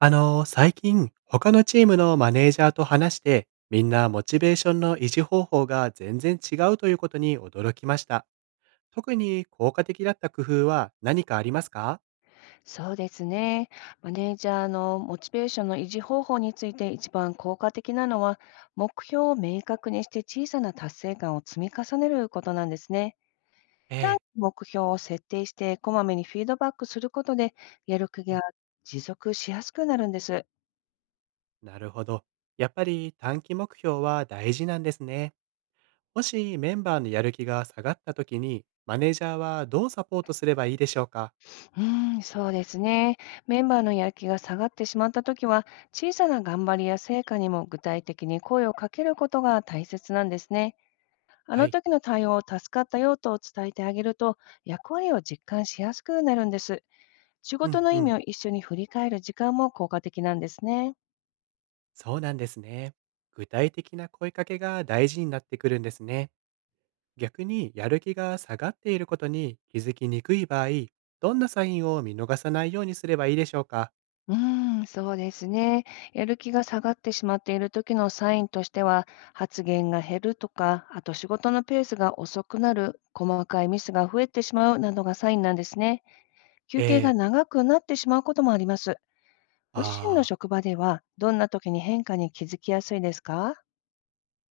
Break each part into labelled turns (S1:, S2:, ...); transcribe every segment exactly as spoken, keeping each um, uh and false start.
S1: あの、最近、他のチームのマネージャーと話して、みんなモチベーションの維持方法が全然違うということに驚きました。特に効果的だった工夫は何かありますか？
S2: そうですね。マネージャーのモチベーションの維持方法について一番効果的なのは、目標を明確にして小さな達成感を積み重ねることなんですね。
S1: え
S2: 短期
S1: え。
S2: 目標を設定して、こまめにフィードバックすることで、やる気
S1: う
S2: が
S1: ん、
S2: 持続しやすくなるんです。
S1: なるほど。やっぱり短期目標は大事なんですね。もしメンバーのやる気が下がった時に、マネージャーはどうサポートすればいいでしょうか？
S2: うーん、そうですね。メンバーのやる気が下がってしまったときは、小さな頑張りや成果にも具体的に声をかけることが大切なんですね。あ
S1: は
S2: の
S1: い。
S2: 時の対応を助かったよと伝えてあげると、役割を実感しやすくなるんです。仕
S1: う
S2: 事
S1: ん
S2: の
S1: う
S2: 意味
S1: ん。
S2: を一緒に振り返る時間も効果的なんですね。
S1: そうなんですね。具体的な声かけが大事になってくるんですね。逆にやる気が下がっていることに気づきにくい場合、どんなサインを見逃さないようにすればいいでしょうか？
S2: うーん、そうですね。やる気が下がってしまっている時のサインとしては、発言が減るとか、あと仕事のペースが遅くなる、細かいミスが増えてしまうなどがサインなんですね。
S1: え
S2: 休憩が
S1: え。
S2: 長くなってしまうこともあります。ご自身の
S1: ああ、
S2: 職場では、どんな時に変化に気づきやすいですか？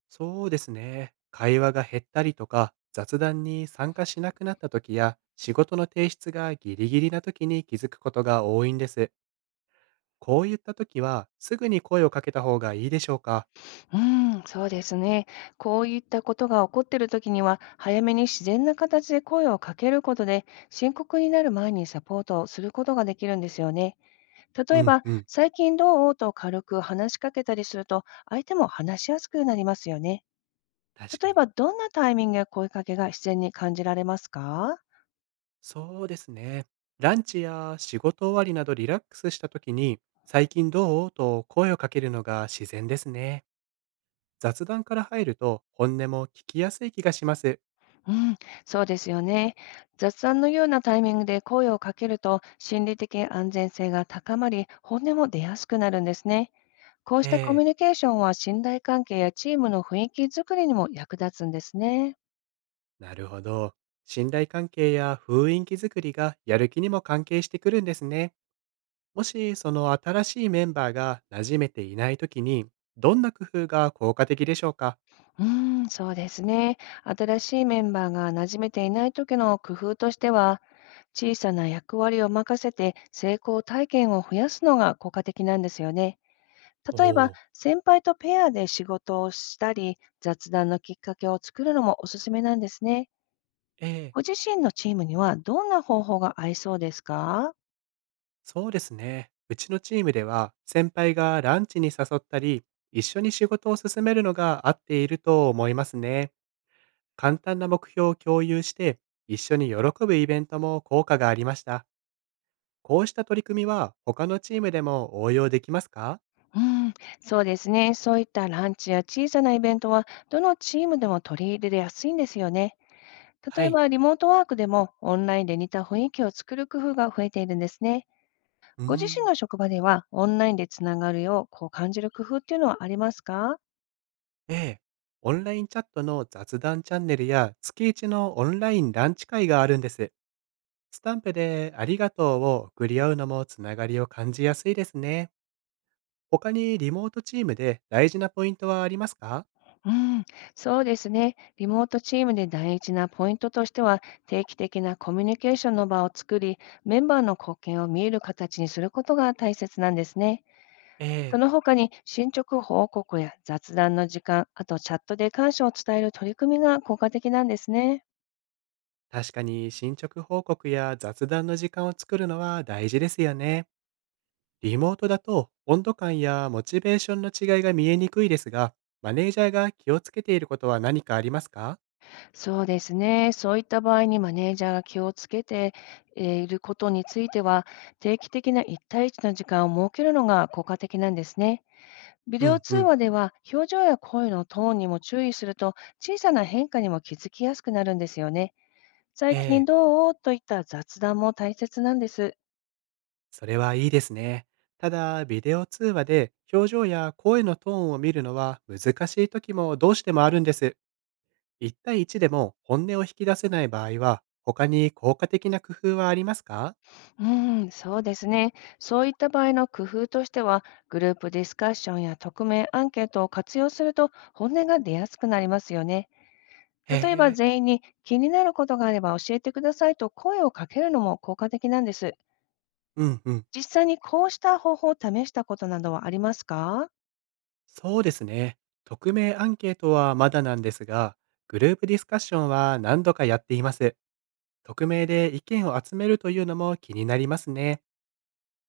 S1: そうですね。会話が減ったりとか、雑談に参加しなくなった時や、仕事の提出がギリギリな時に気づくことが多いんです。こういった時は、すぐに声をかけた方がいいでしょうか？
S2: うん、そうですね。こういったことが起こっているときには、早めに自然な形で声をかけることで、深刻になる前にサポートをすることができるんですよね。例
S1: う
S2: え
S1: ん
S2: ば、
S1: うん、
S2: 最近どうと軽く話しかけたりすると、相手も話しやすくなりますよね。
S1: 確
S2: 例
S1: か
S2: え
S1: に。
S2: ば、どんなタイミングや声かけが自然に感じられますか？
S1: そうですね。ランチや仕事終わりなどリラックスした時に、最近どうと声をかけるのが自然ですね。雑談から入ると本音も聞きやすい気がします。
S2: うん、そうですよね。雑談のようなタイミングで声をかけると、心理的安全性が高まり、本音も出やすくなるんですね。こうし
S1: え
S2: たコミ
S1: え。
S2: ュニケーションは信頼関係やチームの雰囲気づくりにも役立つんですね。
S1: なるほど。信頼関係や雰囲気づくりがやる気にも関係してくるんですね。もしその新しいメンバーが馴染めていない時に、どんな工夫が効果的でしょうか？
S2: うーん、そうですね。新しいメンバーが馴染めていない時の工夫としては、小さな役割を任せて成功体験を増やすのが効果的なんですよね。
S1: お
S2: 例え
S1: お
S2: ば、
S1: ー。
S2: 先輩とペアで仕事をしたり、雑談のきっかけを作るのもおすすめなんですね。
S1: ええ、
S2: ご自身のチームにはどんな方法が合いそうですか？
S1: そうですね。うちのチームでは、先輩がランチに誘ったり、一緒に仕事を進めるのが合っていると思いますね。簡単な目標を共有して、一緒に喜ぶイベントも効果がありました。こうした取り組みは、他のチームでも応用できますか？
S2: うん、そうですね。そういったランチや小さなイベントは、どのチームでも取り入れやすいんですよね。例
S1: は
S2: え
S1: い。
S2: ば、リモートワークでもオンラインで似た雰囲気を作る工夫が増えているんですね。
S1: うー
S2: ご自身
S1: ん。
S2: の職場では、オンラインでつながるよう、こう感じる工夫っていうのはありますか？
S1: ええ。オンラインチャットの雑談チャンネルや、月一のオンラインランチ会があるんです。スタンプでありがとうを送り合うのもつながりを感じやすいですね。他にリモートチームで大事なポイントはありますか？
S2: うん、そうですね。リモートチームで大事なポイントとしては、定期的なコミュニケーションの場を作り、メンバーの貢献を見える形にすることが大切なんですね。
S1: え
S2: そ
S1: え、
S2: の他に進捗報告や雑談の時間、あとチャットで感謝を伝える取り組みが効果的なんですね。
S1: 確かに進捗報告や雑談の時間を作るのは大事ですよね。リモートだと温度感やモチベーションの違いが見えにくいですが、マネージャーが気をつけていることは何かありますか？
S2: そうですね。そういった場合にマネージャーが気をつけてえーいることについては、定期的ないちたいいちの時間を設けるのが効果的なんですね。ビ
S1: う
S2: デオ
S1: んう
S2: 通
S1: ん。
S2: 話では表情や声のトーンにも注意すると小さな変化にも気づきやすくなるんですよね。最
S1: え
S2: 近
S1: え、
S2: どうといった雑談も大切なんです。
S1: それはいいですね。ただ、ビデオ通話で表情や声のトーンを見るのは難しい時もどうしてもあるんです。いち対いちでも本音を引き出せない場合は、他に効果的な工夫はありますか？
S2: うん、そうですね。そういった場合の工夫としては、グループディスカッションや匿名アンケートを活用すると本音が出やすくなりますよね。
S1: へ
S2: 例えば
S1: え、
S2: 全員に気になることがあれば教えてくださいと声をかけるのも効果的なんです。
S1: うんうん。
S2: 実際にこうした方法を試したことなどはありますか？
S1: そうですね。匿名アンケートはまだなんですが、グループディスカッションは何度かやっています。匿名で意見を集めるというのも気になりますね。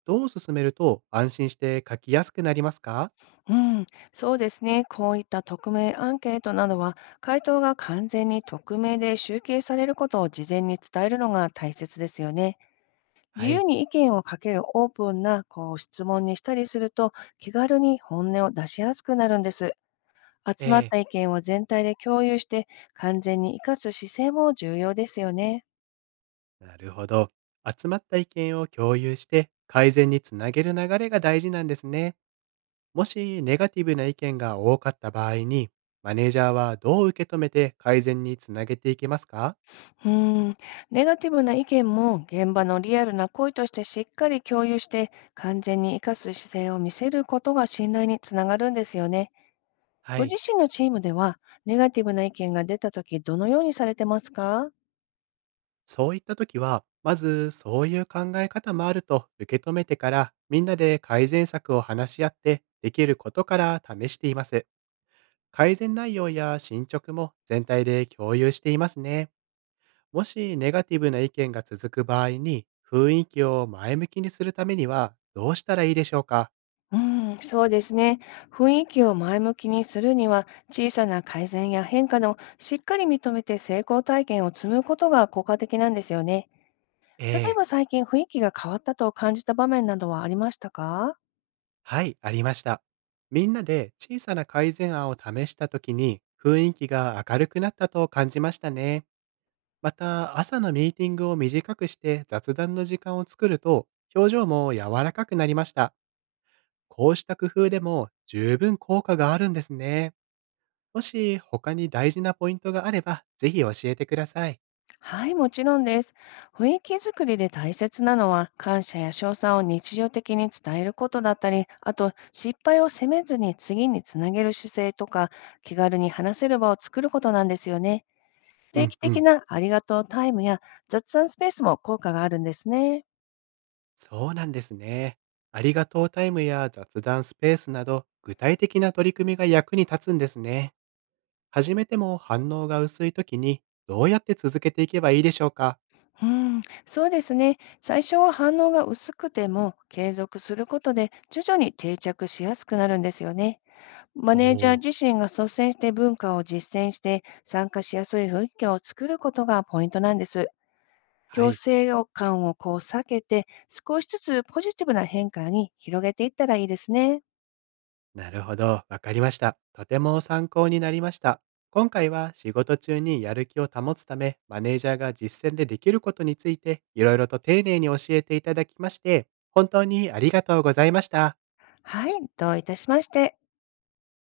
S1: どう進めると安心して書きやすくなりますか？
S2: うん、そうですね。こういった匿名アンケートなどは、回答が完全に匿名で集計されることを事前に伝えるのが大切ですよね。自
S1: は
S2: 由
S1: い。
S2: に意見をかけるオープンなこう質問にしたりすると、気軽に本音を出しやすくなるんです。集まっ
S1: ええ、
S2: た意見を全体で共有して、完全に活かす姿勢も重要ですよね。
S1: なるほど。集まった意見を共有して改善につなげる流れが大事なんですね。もしネガティブな意見が多かった場合に、マネージャーはどう受け止めて改善につなげていけますか？
S2: うーん、ネガティブな意見も現場のリアルな声としてしっかり共有して完全に活かす姿勢を見せることが信頼につながるんですよね。
S1: は
S2: ご
S1: い。
S2: 自身のチームではネガティブな意見が出たときどのようにされてますか？
S1: そういった時は、まずそういう考え方もあると受け止めてから、みんなで改善策を話し合って、できることから試しています。改善内容や進捗も全体で共有していますね。もしネガティブな意見が続く場合に、雰囲気を前向きにするためにはどうしたらいいでしょうか？
S2: うん、そうですね。雰囲気を前向きにするには、小さな改善や変化でもしっかり認めて成功体験を積むことが効果的なんですよね。
S1: え
S2: 例え
S1: え。
S2: ば最近雰囲気が変わったと感じた場面などはありましたか？
S1: はい、ありました。みんなで小さな改善案を試した時に雰囲気が明るくなったと感じましたね。また、朝のミーティングを短くして雑談の時間を作ると、表情も柔らかくなりました。こうした工夫でも十分効果があるんですね。もし他に大事なポイントがあれば、ぜひ教えてください。
S2: はい、もちろんです。雰囲気づくりで大切なのは、感謝や称賛を日常的に伝えることだったり、あと失敗を責めずに次につなげる姿勢とか、気軽に話せる場を作ることなんですよね。
S1: う
S2: 定
S1: ん
S2: 期
S1: う
S2: 的
S1: ん、
S2: なありがとうタイムや雑談スペースも効果があるんですね。
S1: そうなんですね。ありがとうタイムや雑談スペースなど、具体的な取り組みが役に立つんですね。始めても反応が薄い時にどうやって続けていけばいいでしょうか？
S2: うん、そうですね。最初は反応が薄くても継続することで徐々に定着しやすくなるんですよね。マ
S1: お
S2: ネージ
S1: お
S2: ャ
S1: ー、
S2: ー自身が率先して文化を実践して参加しやすい雰囲気を作ることがポイントなんです。
S1: は
S2: 強
S1: い。
S2: 制感をこう避けて少しずつポジティブな変化に広げていったらいいですね。
S1: なるほど。わかりました。とても参考になりました。今回は仕事中にやる気を保つため、マネージャーが実践でできることについて、いろいろと丁寧に教えていただきまして、本当にありがとうございました。
S2: はい、どういたしまして。